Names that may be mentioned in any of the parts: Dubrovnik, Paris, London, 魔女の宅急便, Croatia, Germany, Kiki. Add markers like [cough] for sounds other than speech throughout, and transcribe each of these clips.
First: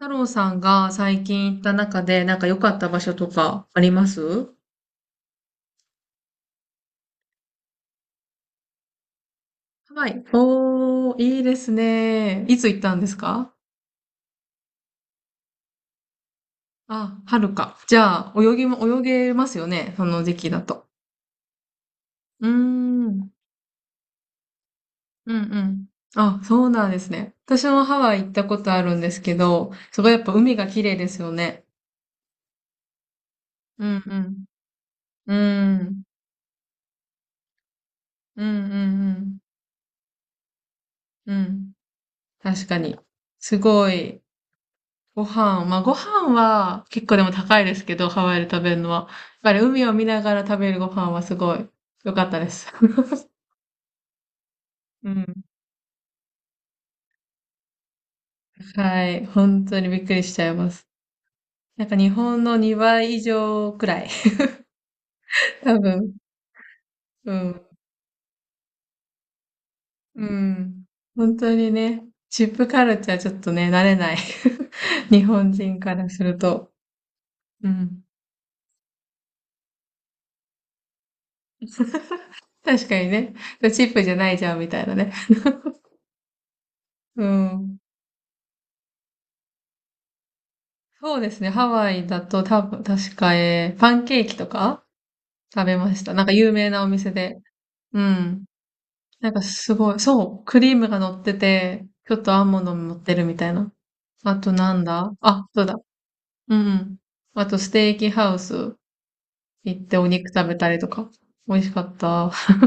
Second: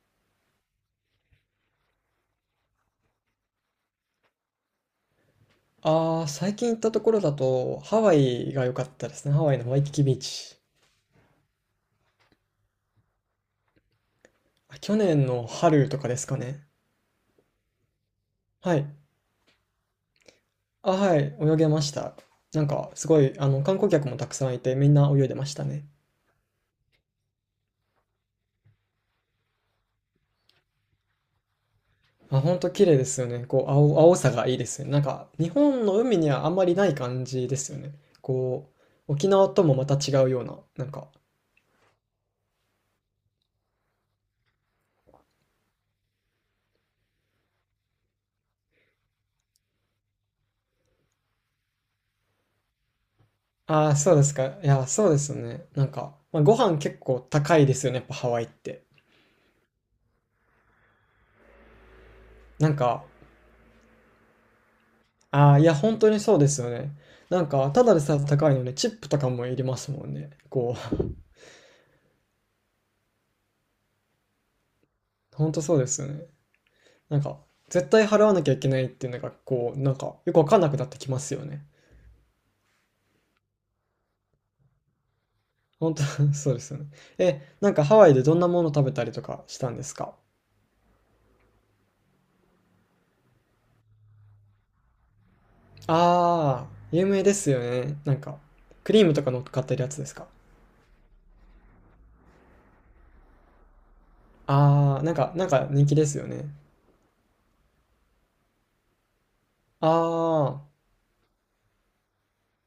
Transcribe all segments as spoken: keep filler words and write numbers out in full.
太郎さんが最近行った中で、なんか良かった場所とかあります？ああ、最近行ったところだと、ハワイが良かったですね。ハワイのワイキキはビーい。チ。おー、いいですね。いつ行ったんですか？あ去年の春とかですかね。あ、春か。じゃあ、泳ぎはも、い。泳げますよね。その時期だと。あ、はい。泳げました。うーなんか、ん。すうごんい、あの、観光客もたくさんいて、みんな泳いうでましたね。ん。あ、そうなんですね。私もハワイ行ったことあるんですけど、すごいやっぱ海が綺麗ですよね。あ、ほんと綺麗ですよね。こう、う青、青さんがいいですよね。なんか、うん。日本うのん。海にはあんまりない感じですよね。うんうこう、沖ん縄ともまた違うような、なんか。うん。うん。確かに。すごい。ご飯、まあご飯は結構でも高いですけど、ハワイで食べるのは。やっぱり海を見ながら食べるご飯はすごい良かったです。[laughs] ああ、そうですか。いや、そううですよん。ね。なんか、まあ、ご飯結構高いですよね。やっぱハワイって。はい。本当にびっくりしちゃいます。なんか日本のなん2か、倍以上くらい。ああ、[laughs] いや、多本当分。にそうですよね。うなんん。か、ただでさえ高いのに、チップとかもいりますもんうね。こん。う、本当にね、チップカルチャーちょっとね、慣れない。[laughs] 日 [laughs] 本本当そう人でかすらよすね。ると。なんか、う絶ん。対払わなきゃいけないっていうのが、こう、なんか、よくわかんなくなってきますよね。確かにね、チップじゃないじゃんみたいなね。本当 [laughs] そうですよね。うえ、なんん。かハワイでどんなもの食べたりとかしたんですか？そうですね。ハワイだと多分、確か、えーパンケーキとか食べました。なんか有ああ、名なお有店名でで。すよね。うなんか、ん。クリームとなかん乗かっかっすてるやごつい、ですか？そう、クリームが乗ってて、ちょっとアーモンドも乗ってるみたいな。あとなんああ、だなんか、あ、なんそうかだ。人気ですよね。うんうん。あとステーキハウス行っあてお肉食べたあ、りとか。美味しかった。[laughs]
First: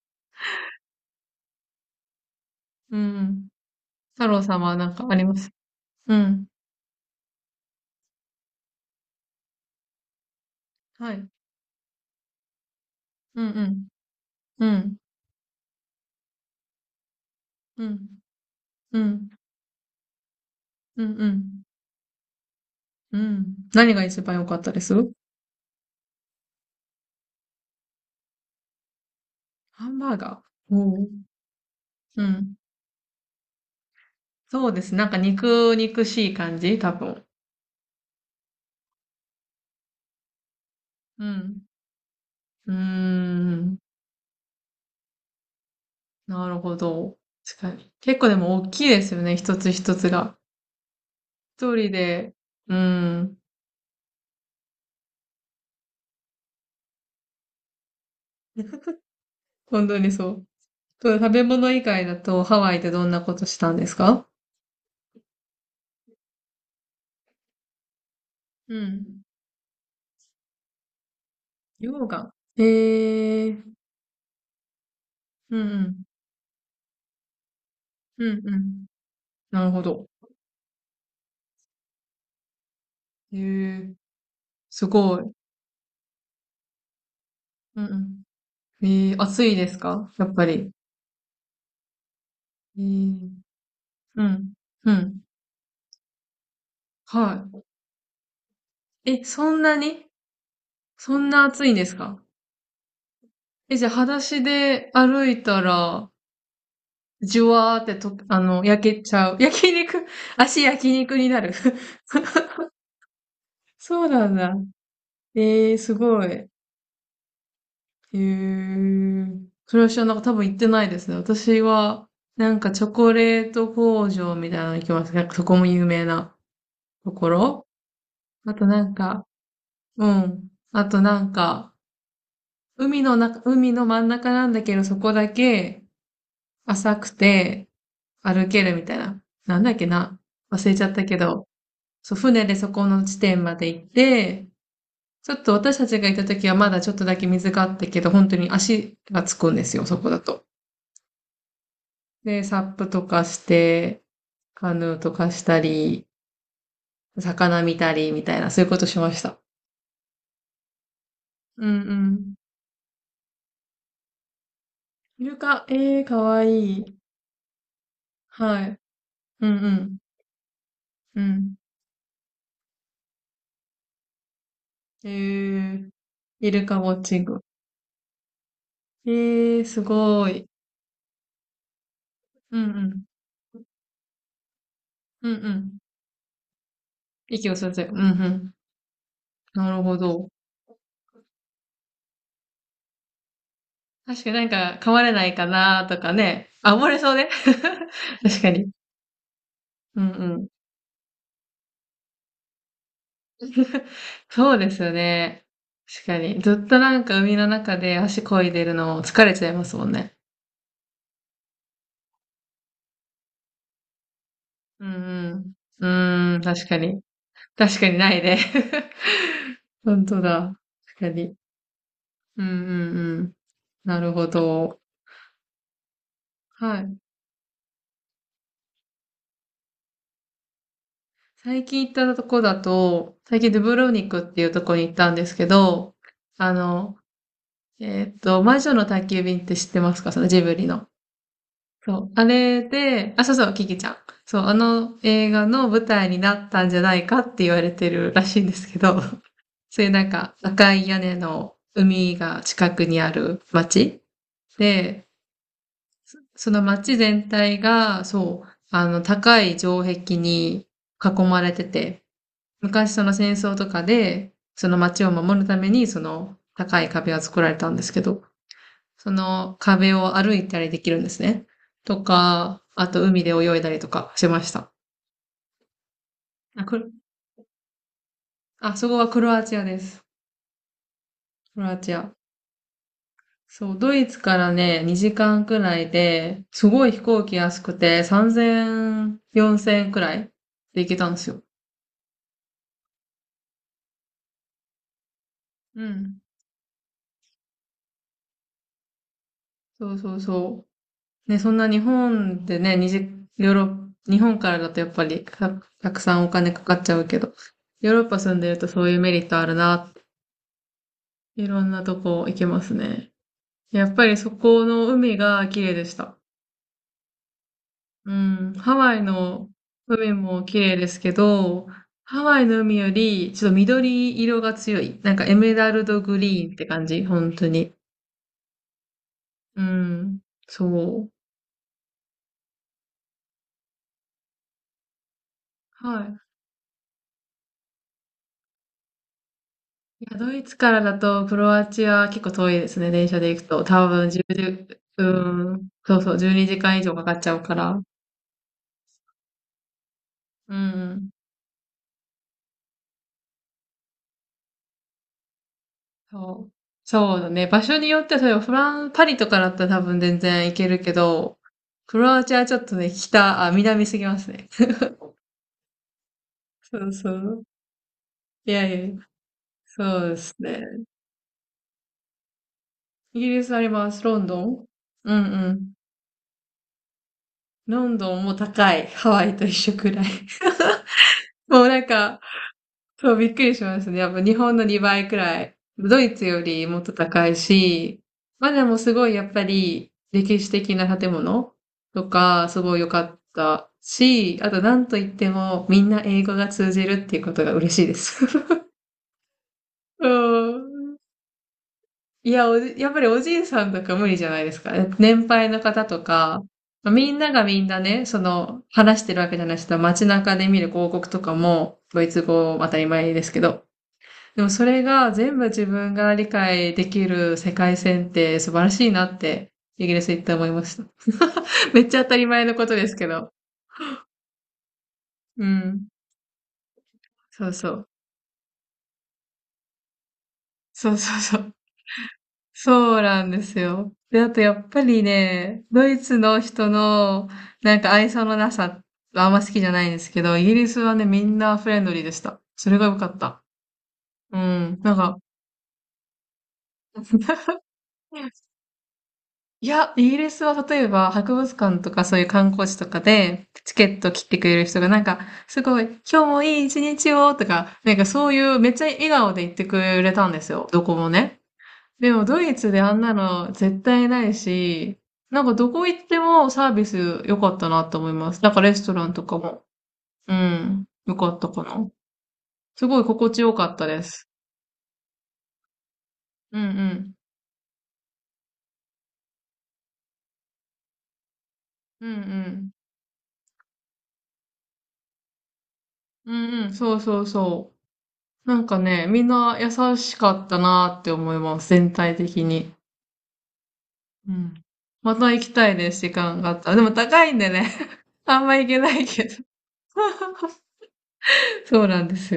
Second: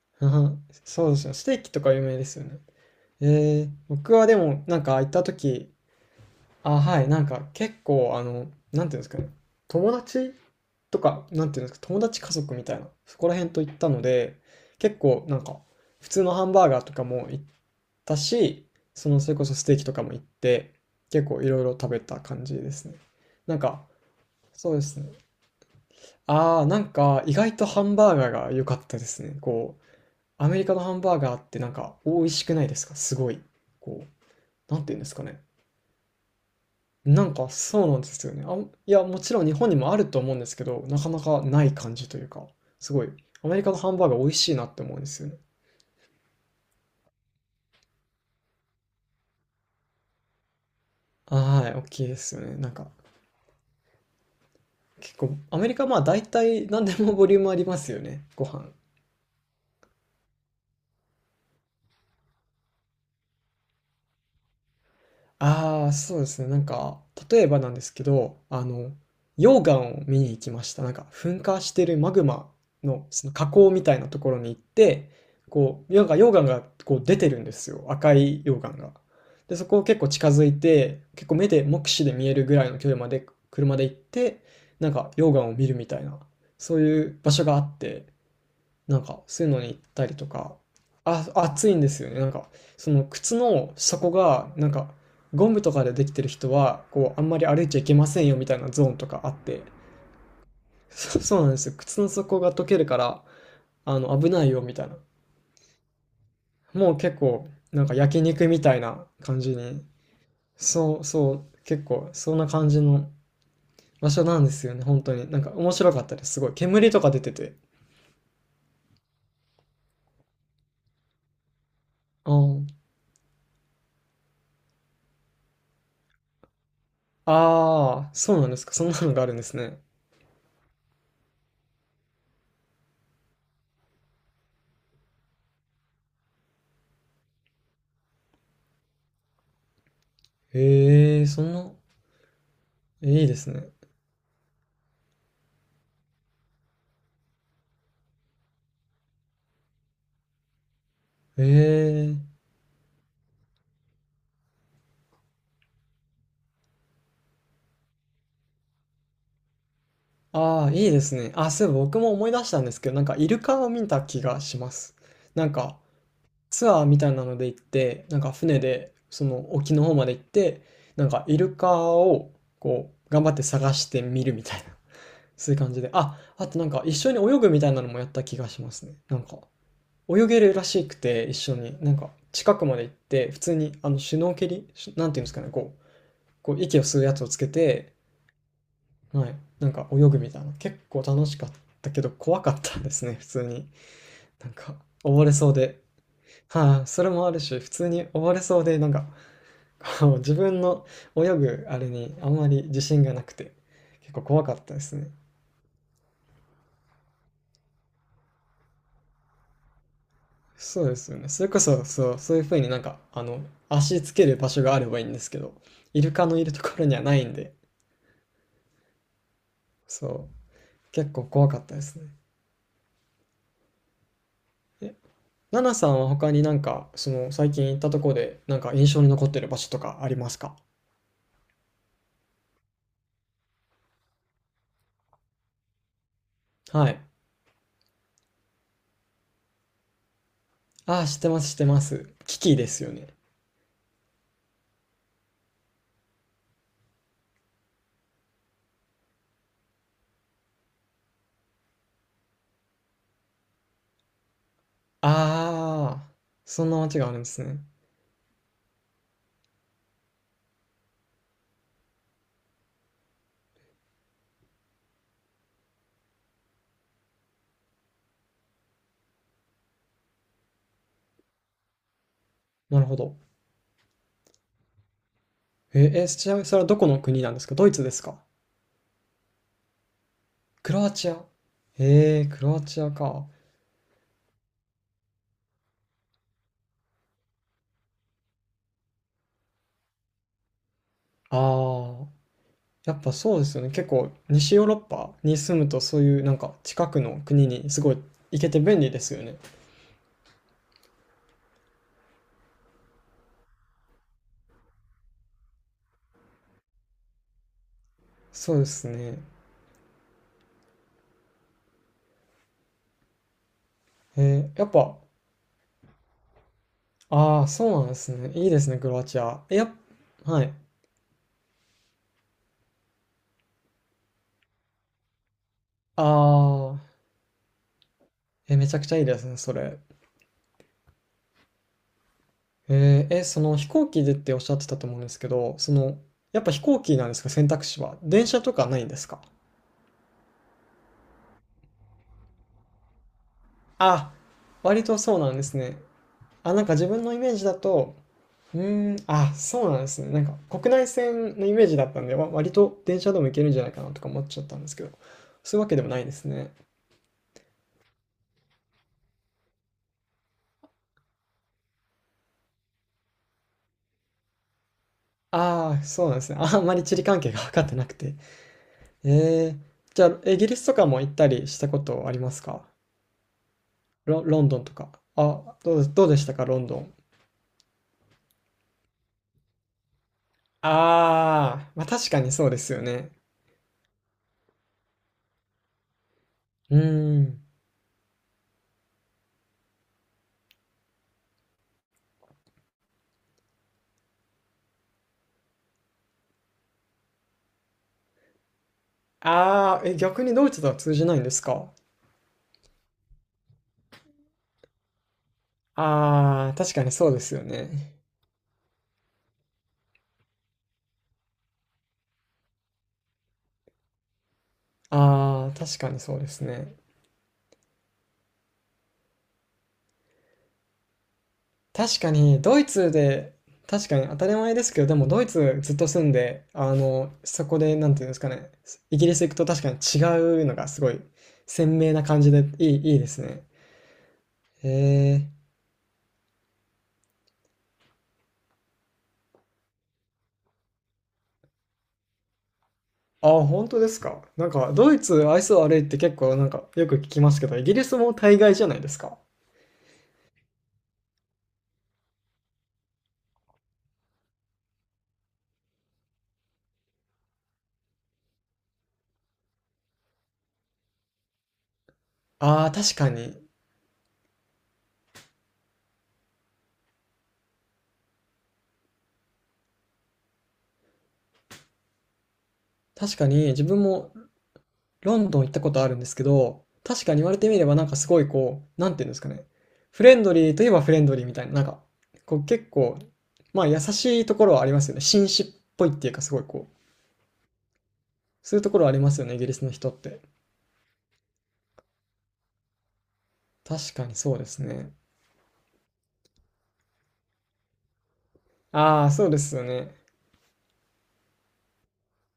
[laughs] そうですよ。ステーキとか有名ですよね。うん。ええ、僕太はで郎さんも、はなんなんか行かっあたります？時、うん。あ、はい、なんか結構あの、なんていうんですかね、友達とはか、い。なんていうんですか、友達家族みたいな、そこらうん辺と行ったので、うん。う結ん。構なんか、普通のハンバーガーとかも行っうん。たし、うその、ん。それこそステーキとかも行って、うんう結構いろん。いろ食べた感じですね。うん。なんか、何が一番良かっそたうでです？すね。ああ、なんか意外とハンバーガーが良かったですね。こう、ハンバーガアメリー。カのハうンバーん。ガーってなんか美う味しくん。ないですか？すごい。こう、そうなでんてす。いうんでなんすかかね。肉肉しい感じ多な分。んかそうなんですよね。あ、いや、もちろん日本にもあると思うんですけど、なかなうかん。ない感じというか、うーすごい、アメリカのん。ハンバーガー美味しいなって思うんですよね。なるほど。確かに。結構でも大きいですよね。一つ一つが。は一い、大人きいでで。すよね。なんうか、ん。結構、アメリカまあ大体何でもボリュームありますよね、ご飯。本当にそう。そう、食べ物以外だとハワイでどんなことしたんですか？ああ、そうですね。なんか、例えばなんですけど、あうの、ん。溶岩を見に行きました。なんか、噴火してる溶マグ岩。マの、そのへえ火口ー。みたいなところに行って、うんうこう、ん。なんか溶岩がこう出てるんですよ。赤うんいう溶岩ん。が。で、なそるこほを結ど。構近づいて、結構目で、目視で見えるぐらいの距離までへえ車で行ー。って、すなんかごい。溶岩を見るみたいな、そういう場所があっうんうて、ん。えなんか、ー、暑そういういのでに行すったか、りやとっぱか、り？あ、暑いんですよね。なんか、えそのー靴の底うが、ん。なんか、うん。ゴムとかでできてる人は、こう、あんまりは歩いちゃいけませんよみたいなゾーンとい。かえ、あっそんて、なにそ、[laughs] そんそうななんで暑すいよ。んです靴のか？底が溶けるから、え、じゃあ、あ裸の、危足ないよみたいでな。歩いたら、もう結じゅ構、わーなっんてかと、焼あ肉みの、たい焼けなちゃう。[laughs] 感じ焼に、肉、足焼そう肉にそなう、る。結構、そんな [laughs] 感じのそう場所なんなんでだ。すよね。本当に。なんか面えー、白すかったごでい。す。すえごい。煙とか出てて。ー、それは知らなかった、多分行ってないですね。私は、あなんーかチョコレート工場みたいなの行きます。なんかそこも有名なところ。あー、そうなんあですとか。なそんんなのがか、あるんですね。うん。あとなんか、海の中、海の真ん中なんだけど、そこだけ浅くて歩けるみたいな。なんだっけな。忘れちゃったけへえ、そど。んな、そう、船でそこの地いいで点すまでね。行って、ちょっと私たちが行った時はまだちょっとだけ水があったけど、本当に足がつくんですよ、そこだと。へえ。で、サップとかして、カヌーとかしたり、魚見たりみたいな、そういうことしました。ああ、いいですね。あ、そうういえんばう僕も思いん。出したんですけど、なんかイルカを見た気がします。イルなんカ、かええー、かわツいアーい。みたいなので行って、なんか船はい。でそうんのう沖の方ん。まで行って、なんうかイルん。カをこう頑張って探してみるみたいな、えそういう感じー、で。あ、あイとなルんカウか一ォッ緒チにン泳グ。ぐみたいなのもやった気がしますね。えなんかー、す泳ごげい。るらしくて一緒に、なんか近うんくうまで行っん。て、普通にあのシュノーケリ、シュなんていうんでうんすうかね、ん。こう、こう息を吸うやつをつけ息を吸って、うて、んうん。はい。ななんるかほ泳ぐど。みたいな。結構楽しかったけど怖かったですね、普通に。確かに、なんなんかか噛まれな溺れいかそうで。なとかね。あ、はあ溺れそれそうもね。あるし、普通に [laughs] 溺れ確かそうに。で、なんか、うんこう自うん。分の泳ぐあれにあんまり自信がなくて、[laughs] 結構怖そかうっでたですよすね。ね。確かに。ずっとなんか海の中で足漕いでるの疲れちゃいますもんね。そうですよね。それこそ、そう、そういう風になんか、あの、足つける場所があうれんうばいいんですけん。ど、うイルカーのん、いると確こかろにに。はないんで、確かにないね。[laughs] 本当そう、だ。確か結構に。怖かったですね。うんうんうん。なるほど。え、ナナさんは他になんはか、い。その最近行ったとこで、なんか印象に残ってる場所とかありますか？最近行ったとこだと、最近ドゥブロニクっていうとこに行ったんですけど、あはの、い。えーっと、魔女の宅急便って知ってますか？そのジブリの。ああ、知ってます、知ってます。そう。あキキれですよね。で、あ、そうそう、キキちゃん。そう、あの映画の舞台になったんじゃないかって言われてるらしいんですけど、[laughs] そういうなんか赤い屋根の海が近くにある町で、ああ、そのそんな町街があるんで全す体ね。が、そう、あの、高い城壁に囲まれてて、昔その戦争とかで、その街を守るために、その高い壁が作られたんですけど、その壁を歩いたりできるんですね。とか、なるあほとど。海で泳いだりとかしました。えー、えちなみにそれあ、はどくこるの国なんですか？ドイツですか？あ、そこはクロアチアです。クロアチア。クロアチア。へえ、クロアチアか。そう、ドイツからね、にじかんくらいで、すごい飛行機安くて、さんぜん、よんせんくらいで行けたんですよ。ああ、やっぱそうですよね。結構、西ヨーロッパに住むと、うそうん。いうなんか近くの国にすごい行けて便利ですよね。そうそうそう。ね、そんな日本でね、にじヨーロッ、日本からだとやっぱりた、たくさんお金かかっちゃうけど、ヨーロッパ住んでそるうでとそすういうメね。リットあるなって、いろんなとこ行けますね。やっぱりそえー、やこっのぱ海が綺麗でした。ああ、そうなんですうね。いいん、ですハね、クワロイアチア。のいや海はもい。綺麗ですけど、ハワイの海よりちょっと緑色が強い。なんかエメラルドあグリーンってあ、感じ、本当に。え、めちゃくちゃいいですね、そうれ。ん、そう。えーえ、その飛行機でっておっしゃってたと思うんですけど、その、はい。やっぱ飛行機なんですか、選択肢は。電車とかないんですか？いや、ドイツからだとクロアチア結構遠いですね、電車で行くと。多分あ、割とじゅう、そうなんでうすん、ね。そうそう、12あ、時なんか間以自上分かかのイっちメゃーうジかだら。と、うーん、あ、そうなんですね。なんかう国内ん、線のイメージだったんで、わ割と電車でも行けるんじゃないかなとか思っちゃったんですけど、そういうわけでもないですそう。ね。そうだね。場所によっては、それフラン、パリとかだったら多分全然行けるけど、クロアチアはちょっとね、北、あ、南すぎますね。[laughs] ああ、そうなんですね。あんまりそう地理そ関係がう。分かってなくて。いやいや、ええ、じそゃうであ、すイギリスとね。かも行ったりしたことありますか？イギリスあります。ロロ、ンドロンドンン。とか。うんうあ、ん。どうで、どうでしたか、ロンドン。ロンドンも高い。ハワイと一緒くらい。[laughs] もあうあ、なまんあ確かか、にそうですよね。そう、びっくりしましたね。やっぱ日本のにばいくらい。ドイツよりうもっとー高いん。し、まあでもすごいやっぱり歴史的な建物とかすごい良かったし、あとなんといってもみんな英語が通じるっていうことが嬉しいです。ああ、え、[laughs] う逆にドイツとは通ん。じないんですか？いや、おじ、やっぱりおじいさんとか無理じゃないですか。年配の方とか、ああ、確かまにあそみうんでなすよがみんね。なね、その、話してるわけじゃない人は街中で見る広告とかも、ドイツ語当たり前ですけど、でもそれが全部ああ、自確か分にがそう理ですね。解できる世界線って素晴らしいなって、イギリス行って思いました。[laughs] めっち確ゃか当たりに、前のドこイとでツすけど。で、確かに当たり前ですけど、でもドイうツずっん。と住んで、あの、そそうこそで、う。なんていうんですかね、イギリス行くと確かに違うのがすごそういそうそう。鮮明な感じでいい、いそいうでなすんでね。すよ。で、あとやへっぱりえ。ね、ドイツの人のなんか愛想のなさはあんま好きじゃないんですけど、イギリスはね、みんなフレンドリーでした。それが良かっあ、た。本当ですか。うなんか、ん。なドんイか、ツ、愛想悪いって結構なんか、よく聞きますけど、[laughs] イギリスも大概じゃないですか。いや、イギリスは例えば博物館とかそういう観光地とかでチケット切ってくれる人がなんか、すごい、今日もいい一日をとか、なんかそういうめっちゃ笑顔で言ってくれたんですよ。どこもね。でもドイああ、ツであ確んかなに。の絶対ないし、なんかどこ行ってもサービス良かったなと思います。なんかレストランとかも。うん。良かったかな。すごい確か心地に、よ自かっ分たでもす。ロンドン行ったことあるんですけうんど、う確かん。に言われてみればなんかすごいこう、なんていうんですかね。フレンドリーといえばフレンドリーみたいな、なんか、うんうこう結ん。構、まあ優しいところはありますよね。紳士っぽいっていうか、すうごいんうこん。う、そうそうそう。そなういうんとかころはありね、ますみよんね、イギリなス優の人っして。かったなって思います。全体的に。確かにうそうでん。すね。また行きたいです、時間があったら。でも高いんでね。[laughs] あんま行けないああ、けそうど。ですよね。[laughs] そうなんですよ。